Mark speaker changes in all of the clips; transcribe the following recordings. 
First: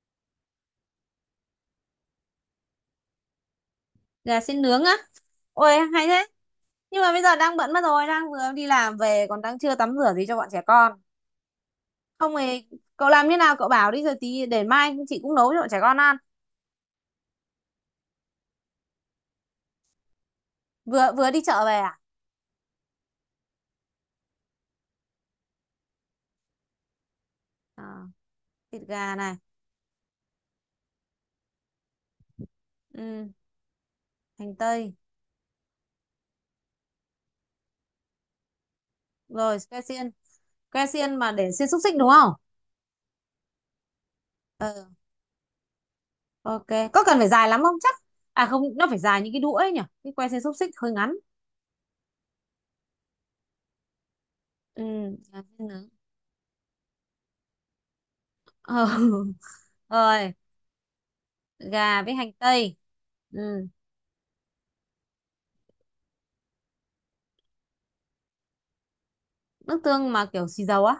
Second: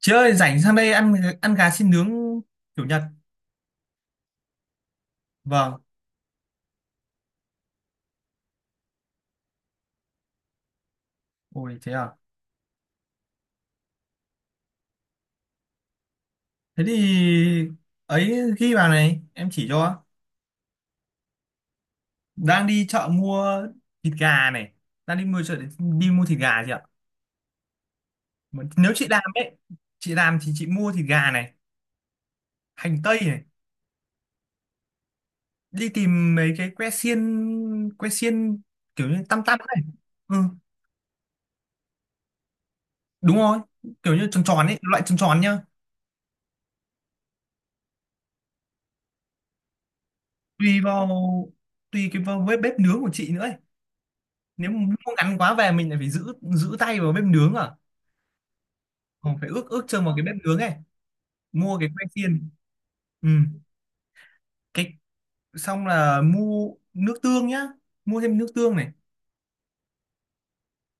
Speaker 1: Chị ơi, rảnh sang đây ăn ăn gà xiên nướng kiểu Nhật.
Speaker 2: Gà xin nướng á.
Speaker 1: Vâng.
Speaker 2: Ôi hay thế. Nhưng mà bây giờ đang bận mất rồi, đang vừa đi làm về, còn đang chưa tắm rửa gì cho bọn trẻ con.
Speaker 1: Ôi thế à.
Speaker 2: Không thì cậu làm như nào cậu bảo đi rồi tí để mai chị cũng nấu cho bọn trẻ con ăn.
Speaker 1: Thế thì ấy ghi vào này, em chỉ cho.
Speaker 2: Vừa vừa đi chợ về à?
Speaker 1: Đang đi chợ mua thịt gà này. Đang đi mua chợ để đi mua thịt gà chị ạ.
Speaker 2: À,
Speaker 1: Mà
Speaker 2: thịt
Speaker 1: nếu chị
Speaker 2: gà
Speaker 1: làm
Speaker 2: này.
Speaker 1: ấy, chị làm thì chị mua thịt gà này, hành tây
Speaker 2: Ừ,
Speaker 1: này,
Speaker 2: hành tây.
Speaker 1: đi tìm mấy cái que xiên kiểu như tăm tăm
Speaker 2: Rồi
Speaker 1: này.
Speaker 2: que xiên,
Speaker 1: Ừ,
Speaker 2: que xiên mà để xiên xúc xích đúng không.
Speaker 1: đúng rồi, kiểu như tròn tròn
Speaker 2: Ừ,
Speaker 1: ấy, loại tròn tròn nhá.
Speaker 2: ok. Có cần phải dài lắm không chắc. À không, nó phải dài như cái đũa ấy nhỉ, cái que xiên xúc xích
Speaker 1: Tùy
Speaker 2: hơi
Speaker 1: vào
Speaker 2: ngắn.
Speaker 1: tùy vào bếp bếp nướng của chị nữa, nếu mà
Speaker 2: Ừ.
Speaker 1: mua ngắn
Speaker 2: Gà
Speaker 1: quá
Speaker 2: xiên
Speaker 1: về mình
Speaker 2: nướng.
Speaker 1: lại phải giữ giữ tay vào bếp nướng à,
Speaker 2: Ờ,
Speaker 1: còn phải ước ước chừng vào cái
Speaker 2: rồi.
Speaker 1: bếp nướng ấy mua cái
Speaker 2: Gà
Speaker 1: que
Speaker 2: với hành
Speaker 1: xiên.
Speaker 2: tây.
Speaker 1: Ừ,
Speaker 2: Ừ.
Speaker 1: cái xong là mua nước tương nhá, mua thêm nước tương này,
Speaker 2: Nước tương mà kiểu xì dầu á?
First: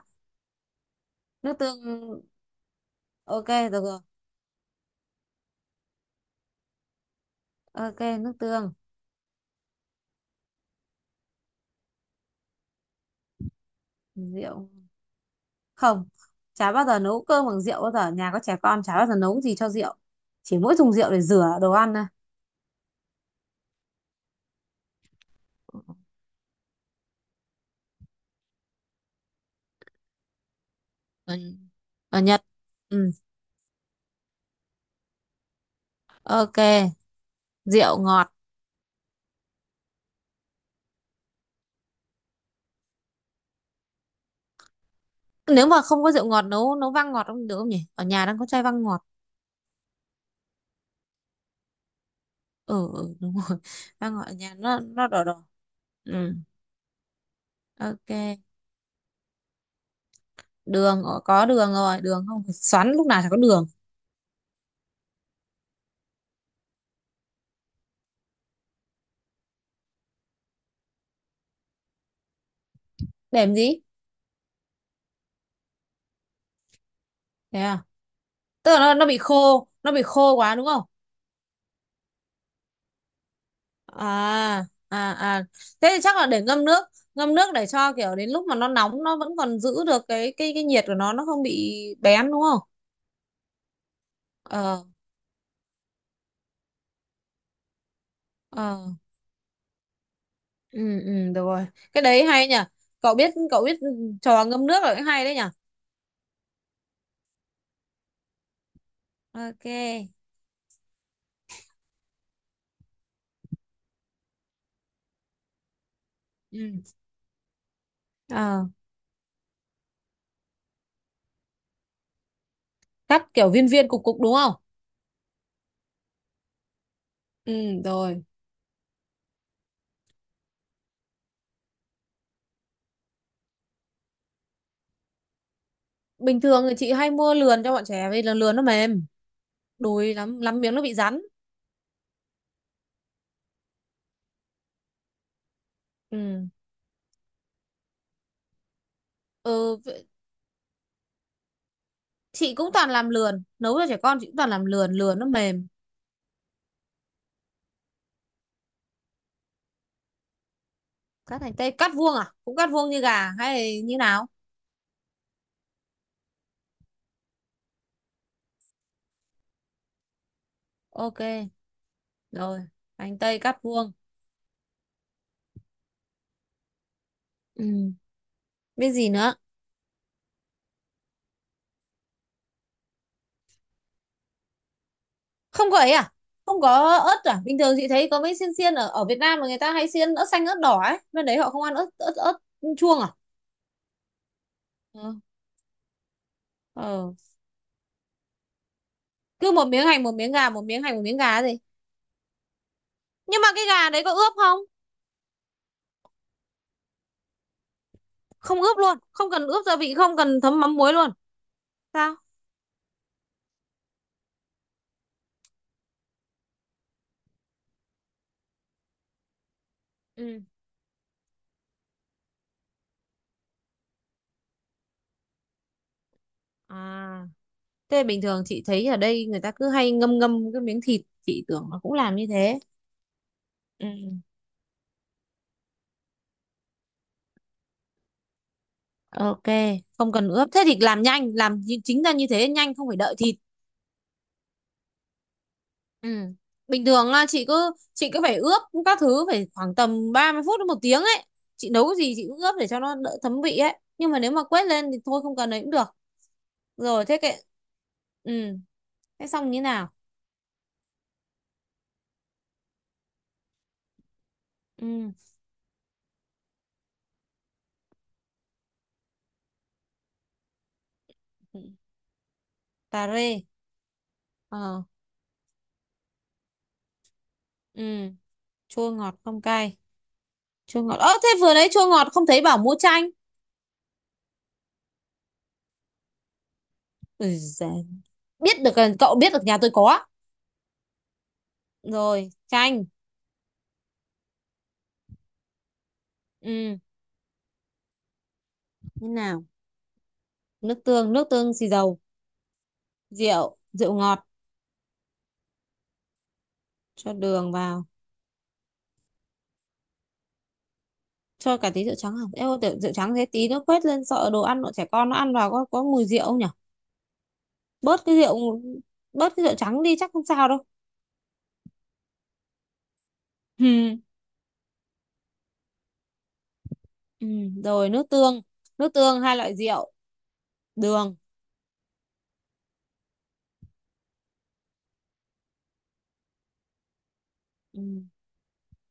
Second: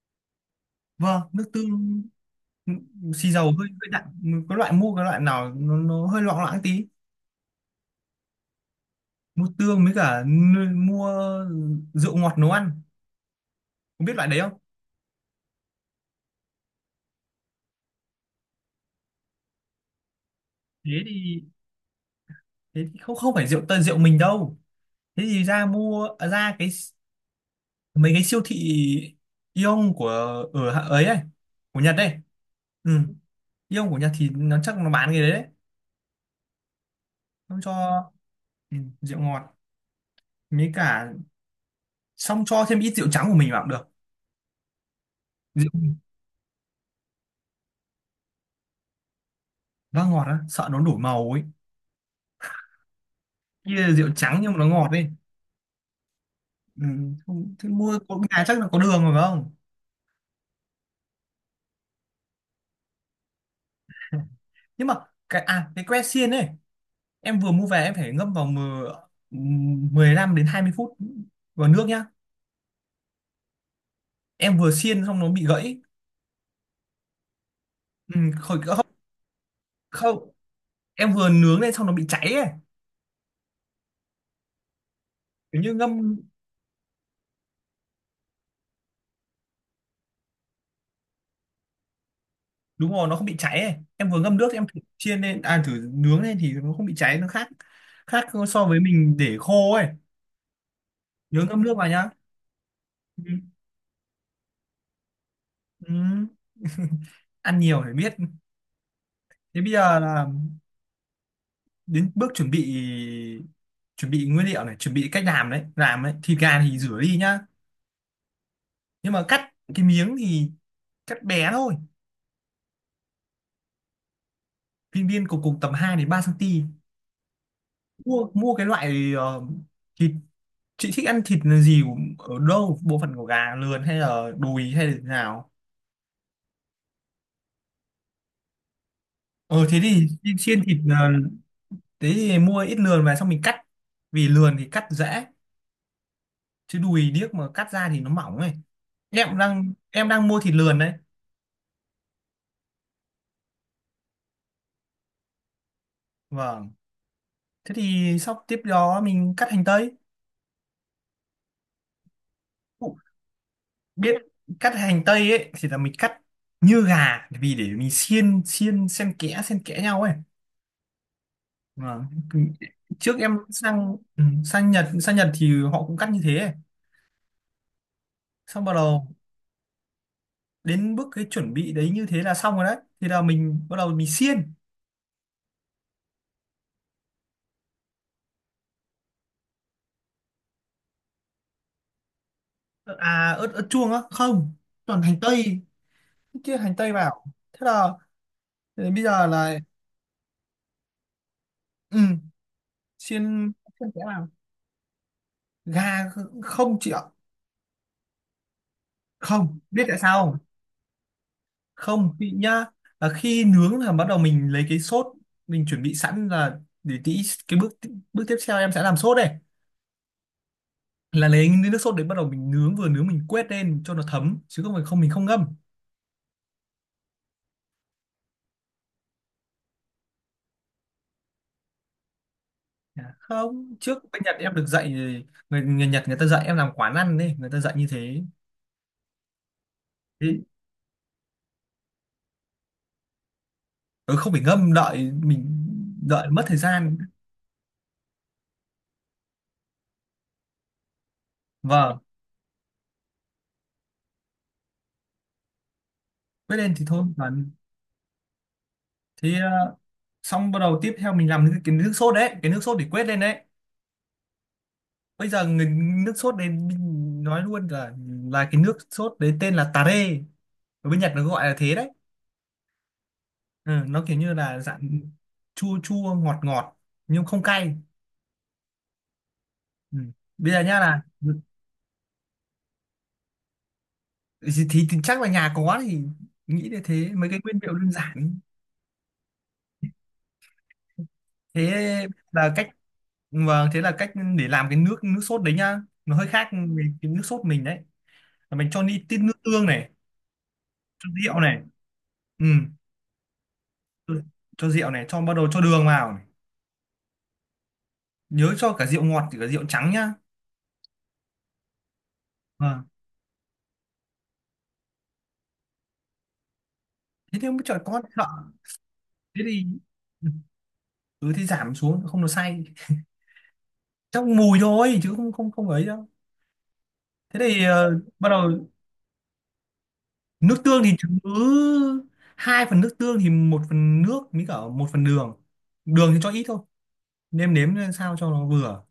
Speaker 1: vâng, nước
Speaker 2: Nước tương.
Speaker 1: tương. Ừ, xì dầu
Speaker 2: Ok,
Speaker 1: hơi
Speaker 2: được
Speaker 1: hơi
Speaker 2: rồi.
Speaker 1: đặn. Có loại mua cái loại nào nó hơi loãng loãng tí.
Speaker 2: Ok, nước tương.
Speaker 1: Mua tương với cả mua rượu ngọt nấu ăn, không biết loại đấy không.
Speaker 2: Rượu. Không, chả bao giờ nấu cơm bằng rượu bao giờ, nhà có trẻ con chả bao giờ nấu gì cho rượu. Chỉ mỗi
Speaker 1: Thế
Speaker 2: dùng rượu để
Speaker 1: thì
Speaker 2: rửa đồ ăn thôi.
Speaker 1: thế thì không không phải rượu tây rượu mình đâu. Thế thì ra cái mấy cái siêu thị Aeon của ở hạ- ấy ấy
Speaker 2: ở,
Speaker 1: của Nhật đây.
Speaker 2: ở Nhật.
Speaker 1: Ừ.
Speaker 2: Ừ.
Speaker 1: Aeon của Nhật thì nó chắc nó bán cái đấy đấy.
Speaker 2: Ok,
Speaker 1: Nó cho
Speaker 2: rượu ngọt.
Speaker 1: ừ, rượu ngọt, mấy cả xong cho thêm ít rượu trắng của mình vào cũng được.
Speaker 2: Nếu mà
Speaker 1: Rượu
Speaker 2: không có rượu ngọt nấu nấu vang ngọt không được không nhỉ, ở nhà đang có chai vang ngọt.
Speaker 1: vang ngọt á sợ nó đổi màu ấy.
Speaker 2: Ừ, ừ, đúng rồi.
Speaker 1: Kia là rượu
Speaker 2: Vang ngọt ở
Speaker 1: trắng nhưng
Speaker 2: nhà
Speaker 1: mà nó
Speaker 2: nó
Speaker 1: ngọt ấy.
Speaker 2: nó đỏ đỏ. Ừ.
Speaker 1: Ừ. Thế mua có
Speaker 2: Ok,
Speaker 1: nhà chắc là có đường rồi phải không.
Speaker 2: đường có đường rồi, đường không phải xoắn lúc nào chả có đường.
Speaker 1: Nhưng mà cái que xiên ấy em vừa mua về em phải ngâm vào ừ, 15 đến 20 phút vào nước nhá.
Speaker 2: Để làm gì.
Speaker 1: Em vừa xiên xong nó bị gãy.
Speaker 2: Thế à.
Speaker 1: Ừ, khỏi
Speaker 2: Tức là
Speaker 1: không.
Speaker 2: nó bị
Speaker 1: Không,
Speaker 2: khô quá đúng không.
Speaker 1: em vừa nướng lên xong nó bị cháy ấy,
Speaker 2: À, à, à,
Speaker 1: kiểu như
Speaker 2: thế thì
Speaker 1: ngâm.
Speaker 2: chắc là để ngâm nước. Ngâm nước để cho kiểu đến lúc mà nó nóng nó vẫn còn giữ được cái nhiệt của nó không bị bén đúng không.
Speaker 1: Đúng rồi, nó không bị cháy ấy, em vừa ngâm nước em thử
Speaker 2: Ờ.
Speaker 1: chiên lên, à thử nướng lên thì nó không bị cháy, nó khác, khác so với
Speaker 2: Ờ.
Speaker 1: mình để khô ấy.
Speaker 2: Ừ, ừ, được
Speaker 1: Nhớ ngâm
Speaker 2: rồi.
Speaker 1: nước vào
Speaker 2: Cái
Speaker 1: nhá.
Speaker 2: đấy hay nhỉ. cậu
Speaker 1: Ừ.
Speaker 2: biết cậu biết trò ngâm nước là cái hay đấy nhỉ.
Speaker 1: Ừ. Ăn nhiều để biết. Thế bây giờ
Speaker 2: Ok.
Speaker 1: là đến bước chuẩn bị, chuẩn bị nguyên liệu này, chuẩn bị cách làm đấy. Thịt gà thì
Speaker 2: Ừ.
Speaker 1: rửa đi nhá,
Speaker 2: Ờ.
Speaker 1: nhưng mà cắt cái miếng thì cắt bé thôi,
Speaker 2: Cắt kiểu viên viên cục cục đúng không.
Speaker 1: viên viên cục cục tầm hai đến 3 cm.
Speaker 2: Ừ, rồi.
Speaker 1: Mua mua cái loại thịt, chị thích ăn thịt là gì, ở đâu bộ phận của gà, lườn hay là đùi hay là thế nào.
Speaker 2: Bình thường thì chị hay mua lườn cho bọn trẻ vì là lườn nó mềm.
Speaker 1: Ờ thế thì
Speaker 2: Đùi
Speaker 1: xiên
Speaker 2: lắm lắm
Speaker 1: xiên
Speaker 2: miếng
Speaker 1: thịt
Speaker 2: nó bị rắn.
Speaker 1: thế thì mua ít lườn về xong mình cắt, vì lườn thì cắt dễ
Speaker 2: Ừ,
Speaker 1: chứ đùi điếc mà cắt ra thì nó mỏng ấy. em cũng đang
Speaker 2: ừ,
Speaker 1: em đang mua thịt lườn đấy.
Speaker 2: chị cũng toàn làm lườn nấu cho trẻ con, chị cũng toàn làm lườn, lườn nó mềm.
Speaker 1: Vâng, thế thì sau tiếp đó mình cắt hành tây.
Speaker 2: Cắt hành tây cắt vuông à, cũng cắt vuông
Speaker 1: Ụ,
Speaker 2: như gà hay như
Speaker 1: biết,
Speaker 2: nào.
Speaker 1: cắt hành tây ấy thì là mình cắt như gà vì để mình xiên xiên xen kẽ nhau ấy.
Speaker 2: Ok,
Speaker 1: Vâng.
Speaker 2: rồi,
Speaker 1: Trước
Speaker 2: hành
Speaker 1: em
Speaker 2: tây cắt vuông.
Speaker 1: sang Nhật thì họ cũng cắt như thế.
Speaker 2: Ừ.
Speaker 1: Xong bắt
Speaker 2: Biết
Speaker 1: đầu
Speaker 2: gì nữa.
Speaker 1: đến bước cái chuẩn bị đấy, như thế là xong rồi đấy, thì là mình bắt đầu mình xiên.
Speaker 2: Không có ấy à, không có ớt à? Bình thường chị thấy có mấy xiên xiên ở ở Việt Nam mà người ta hay xiên ớt xanh ớt đỏ ấy, bên đấy họ không ăn ớt ớt ớt chuông à?
Speaker 1: À, ớt ớt chuông á, không, toàn
Speaker 2: Ờ.
Speaker 1: hành tây, kia hành tây
Speaker 2: Ờ.
Speaker 1: vào. Thế là thế bây giờ
Speaker 2: Cứ
Speaker 1: là
Speaker 2: một miếng hành một miếng gà một miếng hành một miếng gà gì.
Speaker 1: ừ,
Speaker 2: Nhưng mà
Speaker 1: xiên
Speaker 2: cái
Speaker 1: xiên
Speaker 2: gà đấy
Speaker 1: cái
Speaker 2: có
Speaker 1: nào,
Speaker 2: ướp không?
Speaker 1: gà, không chị ạ,
Speaker 2: Không ướp luôn không cần
Speaker 1: không
Speaker 2: ướp gia
Speaker 1: biết
Speaker 2: vị
Speaker 1: tại
Speaker 2: không
Speaker 1: sao không.
Speaker 2: cần thấm mắm muối luôn. Sao?
Speaker 1: Không, chị nhá, là khi nướng là bắt đầu mình lấy cái sốt, mình chuẩn bị sẵn là để tí, cái bước bước tiếp theo em sẽ làm sốt đây,
Speaker 2: Ừ.
Speaker 1: là lấy nước sốt đấy bắt đầu mình nướng, vừa nướng mình quét lên cho nó thấm chứ không phải không, mình không ngâm.
Speaker 2: À, thế bình thường chị thấy ở đây người ta cứ hay ngâm ngâm cái miếng thịt, chị tưởng nó cũng làm như thế.
Speaker 1: Dạ, không,
Speaker 2: Ừ.
Speaker 1: trước bên Nhật em được dạy, người Nhật người ta dạy em làm quán ăn đấy, người ta dạy như thế.
Speaker 2: Ok, không cần
Speaker 1: Thế-
Speaker 2: ướp. Thế thì làm nhanh, chính ra như thế nhanh không phải đợi thịt.
Speaker 1: ừ, không phải ngâm đợi, mình
Speaker 2: Ừ.
Speaker 1: đợi mất thời
Speaker 2: Bình
Speaker 1: gian.
Speaker 2: thường là chị cứ phải ướp các thứ phải khoảng tầm 30 phút đến 1 tiếng ấy. Chị nấu cái
Speaker 1: Vâng,
Speaker 2: gì chị cũng ướp để cho nó đỡ thấm vị ấy. Nhưng mà nếu mà quét lên thì thôi không cần ấy cũng được.
Speaker 1: quét lên thì thôi
Speaker 2: Rồi thế
Speaker 1: mà.
Speaker 2: cái, ừ, thế
Speaker 1: Thế
Speaker 2: xong như nào?
Speaker 1: xong bắt đầu tiếp theo mình làm cái nước sốt đấy, cái nước sốt để quét lên đấy.
Speaker 2: Ừ.
Speaker 1: Bây giờ nước sốt đấy mình nói luôn là cái nước sốt đấy tên là tare, ở bên Nhật nó gọi là
Speaker 2: Ừ.
Speaker 1: thế đấy.
Speaker 2: Cà rê.
Speaker 1: Ừ, nó kiểu như là dạng
Speaker 2: Ờ.
Speaker 1: chua chua ngọt ngọt nhưng không cay.
Speaker 2: Ừ, chua ngọt không cay.
Speaker 1: Ừ. Bây giờ nhá,
Speaker 2: Chua ngọt,
Speaker 1: là
Speaker 2: ơ thế vừa nãy chua ngọt không thấy bảo mua chanh.
Speaker 1: thì chắc là nhà có thì nghĩ là thế, mấy
Speaker 2: Ui
Speaker 1: cái nguyên liệu
Speaker 2: giời,
Speaker 1: đơn giản.
Speaker 2: biết được, cậu biết được nhà tôi có.
Speaker 1: thế
Speaker 2: Rồi
Speaker 1: là cách
Speaker 2: chanh.
Speaker 1: vâng thế là cách để làm cái nước nước sốt đấy nhá, nó hơi khác
Speaker 2: Ừ.
Speaker 1: về cái nước sốt mình đấy. Là mình cho đi
Speaker 2: Thế
Speaker 1: tí nước
Speaker 2: nào?
Speaker 1: tương này,
Speaker 2: Nước
Speaker 1: cho
Speaker 2: tương, nước
Speaker 1: rượu
Speaker 2: tương
Speaker 1: này.
Speaker 2: xì dầu.
Speaker 1: Ừ.
Speaker 2: Rượu, rượu
Speaker 1: cho
Speaker 2: ngọt.
Speaker 1: cho rượu này, bắt đầu cho đường vào này.
Speaker 2: Cho đường vào.
Speaker 1: Nhớ cho cả rượu ngọt thì cả rượu trắng nhá.
Speaker 2: Cho cả tí rượu trắng không em, rượu,
Speaker 1: Vâng.
Speaker 2: rượu trắng thế tí nó quét lên sợ đồ ăn bọn trẻ con nó ăn vào có mùi rượu không nhỉ.
Speaker 1: Thế thì mới trời
Speaker 2: bớt
Speaker 1: con
Speaker 2: cái
Speaker 1: sợ.
Speaker 2: rượu bớt
Speaker 1: Thế
Speaker 2: cái rượu
Speaker 1: thì
Speaker 2: trắng đi chắc không sao đâu.
Speaker 1: ừ, thế giảm xuống không nó say,
Speaker 2: Ừ.
Speaker 1: chắc mùi thôi chứ không không không ấy đâu.
Speaker 2: Ừ,
Speaker 1: Thế thì
Speaker 2: rồi. Nước
Speaker 1: bắt
Speaker 2: tương,
Speaker 1: đầu
Speaker 2: nước tương hai loại rượu
Speaker 1: nước tương thì
Speaker 2: đường.
Speaker 1: cứ hai phần nước tương thì một phần nước với cả một phần đường, đường thì cho ít thôi, nêm nếm lên
Speaker 2: Ừ.
Speaker 1: sao cho nó vừa.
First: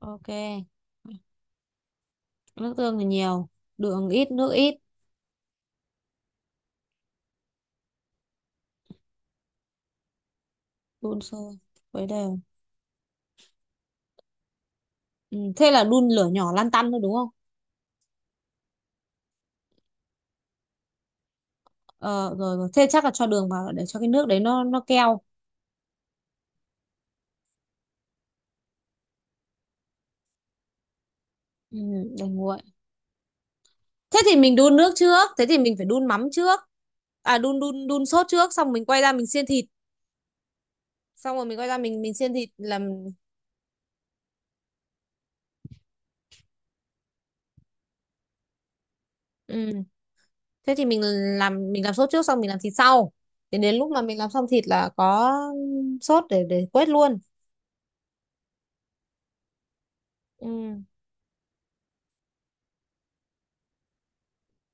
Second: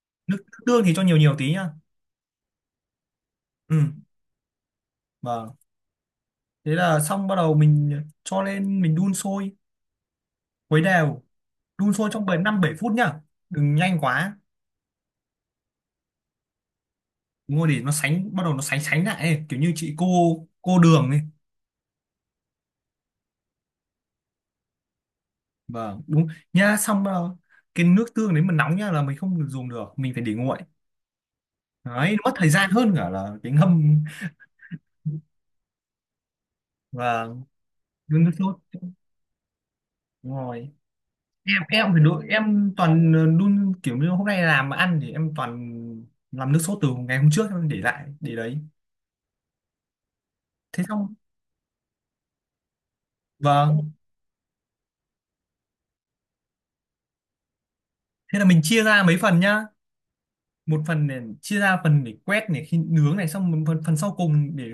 Speaker 2: Ok.
Speaker 1: Nước tương thì cho nhiều nhiều tí nhá.
Speaker 2: Nước tương thì nhiều,
Speaker 1: Ừ.
Speaker 2: đường ít, nước ít.
Speaker 1: Vâng, thế là xong bắt đầu mình cho lên mình đun sôi, khuấy
Speaker 2: Đun
Speaker 1: đều,
Speaker 2: sôi
Speaker 1: đun
Speaker 2: với
Speaker 1: sôi trong bảy
Speaker 2: đều.
Speaker 1: năm bảy phút nhá, đừng nhanh quá.
Speaker 2: Ừ. Thế là đun lửa nhỏ lăn tăn thôi đúng không.
Speaker 1: Đúng rồi, để nó sánh bắt đầu nó sánh sánh lại ấy, kiểu như chị cô đường ấy.
Speaker 2: Ờ, rồi, rồi, thế chắc là cho đường vào để cho cái nước đấy nó keo.
Speaker 1: Vâng, đúng nha. Xong cái nước tương đấy mà nóng nha là mình không được dùng được, mình phải để nguội,
Speaker 2: Ừ,
Speaker 1: đấy
Speaker 2: để
Speaker 1: mất thời
Speaker 2: nguội.
Speaker 1: gian hơn cả là cái ngâm
Speaker 2: Thế thì mình đun nước trước, thế thì mình phải đun mắm trước.
Speaker 1: và
Speaker 2: À, đun đun đun
Speaker 1: đun
Speaker 2: sốt
Speaker 1: nước
Speaker 2: trước
Speaker 1: sốt.
Speaker 2: xong mình quay ra mình xiên thịt.
Speaker 1: Đúng rồi,
Speaker 2: Xong rồi mình
Speaker 1: em
Speaker 2: quay ra
Speaker 1: em phải
Speaker 2: mình
Speaker 1: đun,
Speaker 2: xiên thịt
Speaker 1: em
Speaker 2: làm.
Speaker 1: toàn đun, kiểu như hôm nay làm mà ăn thì em toàn làm nước sốt từ ngày hôm trước em để lại để đấy.
Speaker 2: Ừ. Thế
Speaker 1: Thế
Speaker 2: thì mình
Speaker 1: xong.
Speaker 2: làm mình làm sốt trước xong mình làm thịt sau. Đến đến lúc
Speaker 1: Vâng,
Speaker 2: mà mình làm xong thịt là có sốt để quết luôn.
Speaker 1: thế là mình chia ra mấy phần nhá, một
Speaker 2: Ừ.
Speaker 1: phần để chia ra phần để quét này khi nướng này, xong một phần phần sau cùng để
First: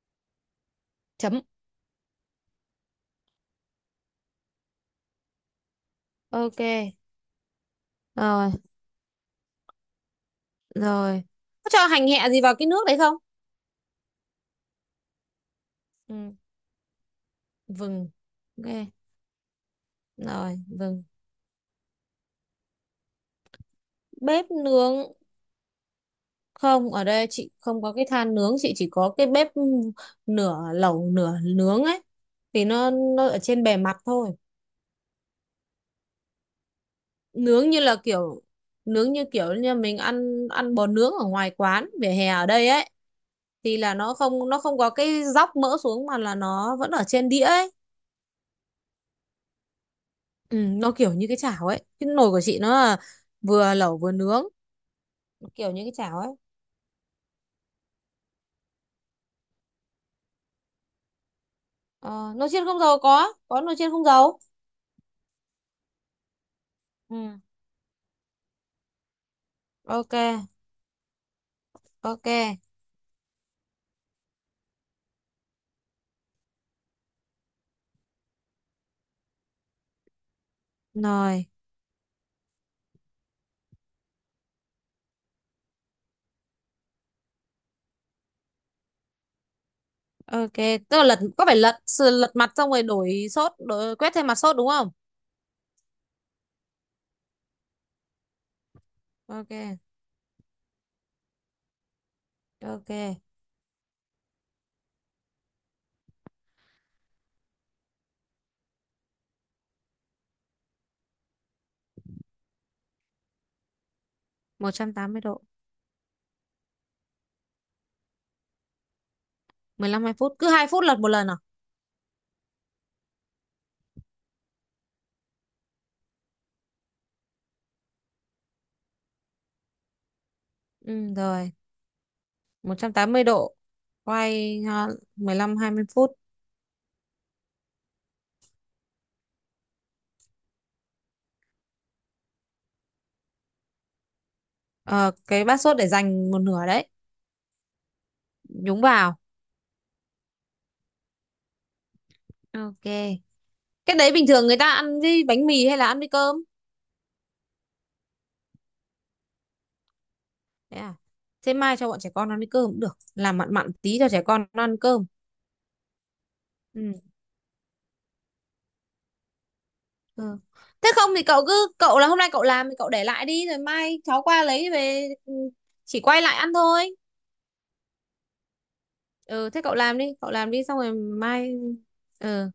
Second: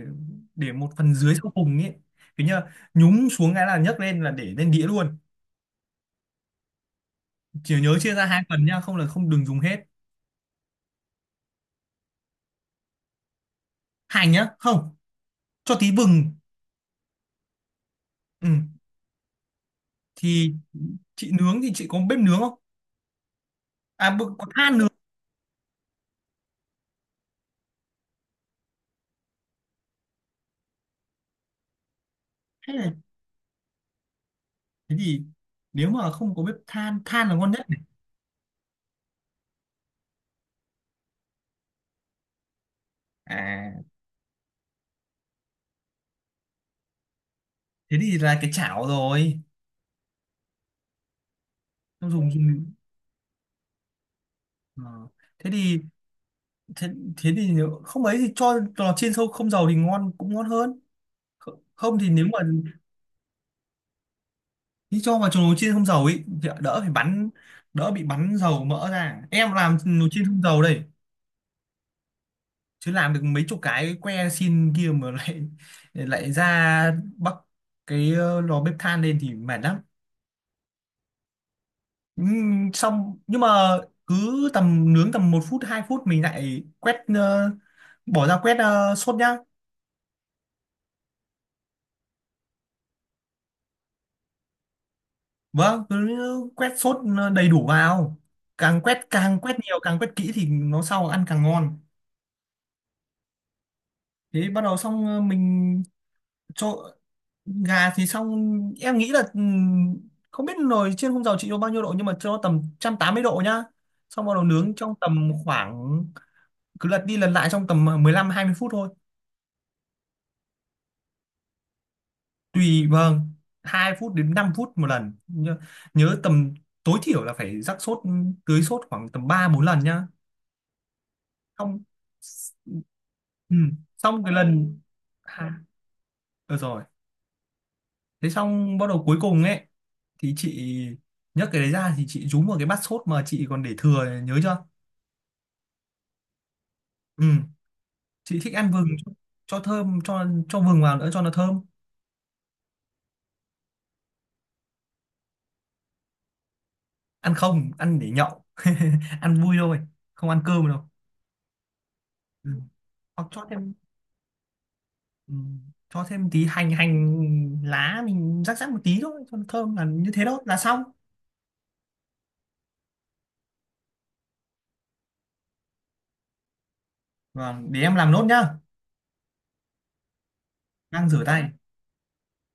Speaker 1: để một phần dưới
Speaker 2: Chấm.
Speaker 1: sau cùng ấy, kiểu như là nhúng xuống cái là nhấc lên là để lên đĩa luôn.
Speaker 2: Ok.
Speaker 1: Chỉ nhớ chia ra hai
Speaker 2: Rồi,
Speaker 1: phần nhá, không là không đừng dùng hết.
Speaker 2: rồi, có cho hành hẹ gì vào cái nước đấy không.
Speaker 1: Hành nhá, không, cho tí vừng.
Speaker 2: Ừ. Vừng.
Speaker 1: Ừ.
Speaker 2: Ok,
Speaker 1: Thì
Speaker 2: rồi, vừng.
Speaker 1: chị nướng thì chị có bếp nướng không, à có
Speaker 2: Bếp
Speaker 1: than nướng,
Speaker 2: nướng. Không, ở đây chị không có cái than nướng, chị chỉ có cái bếp nửa lẩu nửa nướng ấy, thì
Speaker 1: hay
Speaker 2: nó
Speaker 1: là
Speaker 2: nó ở trên bề mặt thôi.
Speaker 1: thế thì nếu mà không có bếp than, than là ngon nhất
Speaker 2: nướng
Speaker 1: này.
Speaker 2: như là kiểu nướng như kiểu như mình ăn ăn bò nướng ở ngoài quán vỉa hè ở đây ấy, thì
Speaker 1: À
Speaker 2: là nó không có cái dóc mỡ xuống mà là nó vẫn ở trên đĩa ấy.
Speaker 1: thế thì là cái chảo rồi.
Speaker 2: Ừ, nó kiểu như cái chảo ấy, cái
Speaker 1: Không dùng
Speaker 2: nồi của chị
Speaker 1: dùng
Speaker 2: nó là vừa lẩu vừa nướng,
Speaker 1: Ờ. thế
Speaker 2: kiểu
Speaker 1: thì
Speaker 2: như cái chảo ấy.
Speaker 1: thế, thế thì nếu không ấy thì cho lò chiên sâu không dầu thì ngon cũng ngon hơn. Không không thì nếu
Speaker 2: Ờ,
Speaker 1: mà
Speaker 2: nồi chiên không dầu có nồi chiên không dầu.
Speaker 1: thì cho vào lò chiên không dầu ấy thì đỡ phải bắn,
Speaker 2: Ừ.
Speaker 1: đỡ bị bắn dầu mỡ ra, em làm nồi
Speaker 2: Ok,
Speaker 1: chiên không dầu đây,
Speaker 2: ok.
Speaker 1: chứ làm được mấy chục cái que xin kia mà lại lại ra bắc cái lò bếp than lên thì mệt lắm.
Speaker 2: Rồi,
Speaker 1: Xong nhưng mà cứ tầm nướng tầm một phút 2 phút mình lại quét bỏ ra quét sốt nhá.
Speaker 2: ok. Tức là lật, có phải lật sự lật mặt xong rồi đổi sốt, đổi quét thêm mặt sốt đúng không?
Speaker 1: Vâng, cứ quét sốt đầy đủ vào, càng quét
Speaker 2: Ok,
Speaker 1: nhiều càng quét kỹ thì nó sau ăn càng ngon.
Speaker 2: ok.
Speaker 1: Thế bắt đầu xong mình cho gà thì xong, em nghĩ là không biết nồi chiên không dầu chị cho bao nhiêu độ nhưng mà cho tầm 180 độ nhá. Xong bắt đầu
Speaker 2: một
Speaker 1: nướng
Speaker 2: trăm
Speaker 1: trong
Speaker 2: tám mươi
Speaker 1: tầm
Speaker 2: độ,
Speaker 1: khoảng, cứ lật đi lật lại trong tầm 15 20 phút thôi.
Speaker 2: 15 2 phút, cứ 2 phút lật một lần à?
Speaker 1: Tùy, vâng, 2 phút đến 5 phút một lần, nhớ tầm tối thiểu là phải rắc sốt, tưới sốt khoảng tầm 3 4 lần nhá.
Speaker 2: Ừ, rồi,
Speaker 1: Xong
Speaker 2: 180 độ.
Speaker 1: ừm, xong cái
Speaker 2: Quay
Speaker 1: lần,
Speaker 2: à, mười lăm
Speaker 1: à,
Speaker 2: hai mươi phút.
Speaker 1: được rồi. Thế xong bắt đầu cuối cùng ấy thì chị nhấc cái đấy ra thì chị rúm vào cái bát sốt mà chị còn để thừa, nhớ chưa.
Speaker 2: Ờ, cái bát sốt để dành một nửa đấy,
Speaker 1: Ừ, chị thích ăn
Speaker 2: nhúng
Speaker 1: vừng cho,
Speaker 2: vào.
Speaker 1: cho thơm, cho vừng vào nữa cho nó thơm.
Speaker 2: Ok. Cái đấy bình thường người ta ăn với bánh mì hay là ăn với cơm?
Speaker 1: Ăn không, ăn để nhậu ăn vui thôi, không ăn cơm
Speaker 2: Thế
Speaker 1: đâu.
Speaker 2: à? Thế mai cho bọn trẻ con ăn với
Speaker 1: Ừ.
Speaker 2: cơm cũng được,
Speaker 1: Hoặc
Speaker 2: làm
Speaker 1: cho
Speaker 2: mặn
Speaker 1: thêm
Speaker 2: mặn tí cho trẻ con nó ăn cơm.
Speaker 1: ừ. cho thêm tí hành
Speaker 2: Ừ.
Speaker 1: hành lá mình rắc rắc một tí thôi cho nó thơm là như thế,
Speaker 2: Ừ,
Speaker 1: đó là xong.
Speaker 2: thế không thì cậu là hôm nay cậu làm thì cậu để lại đi rồi mai cháu qua lấy về, ừ, chỉ quay lại ăn thôi.
Speaker 1: Và để em làm nốt nhá,
Speaker 2: Ừ, thế cậu làm đi xong rồi
Speaker 1: đang rửa tay.
Speaker 2: mai. Ừ.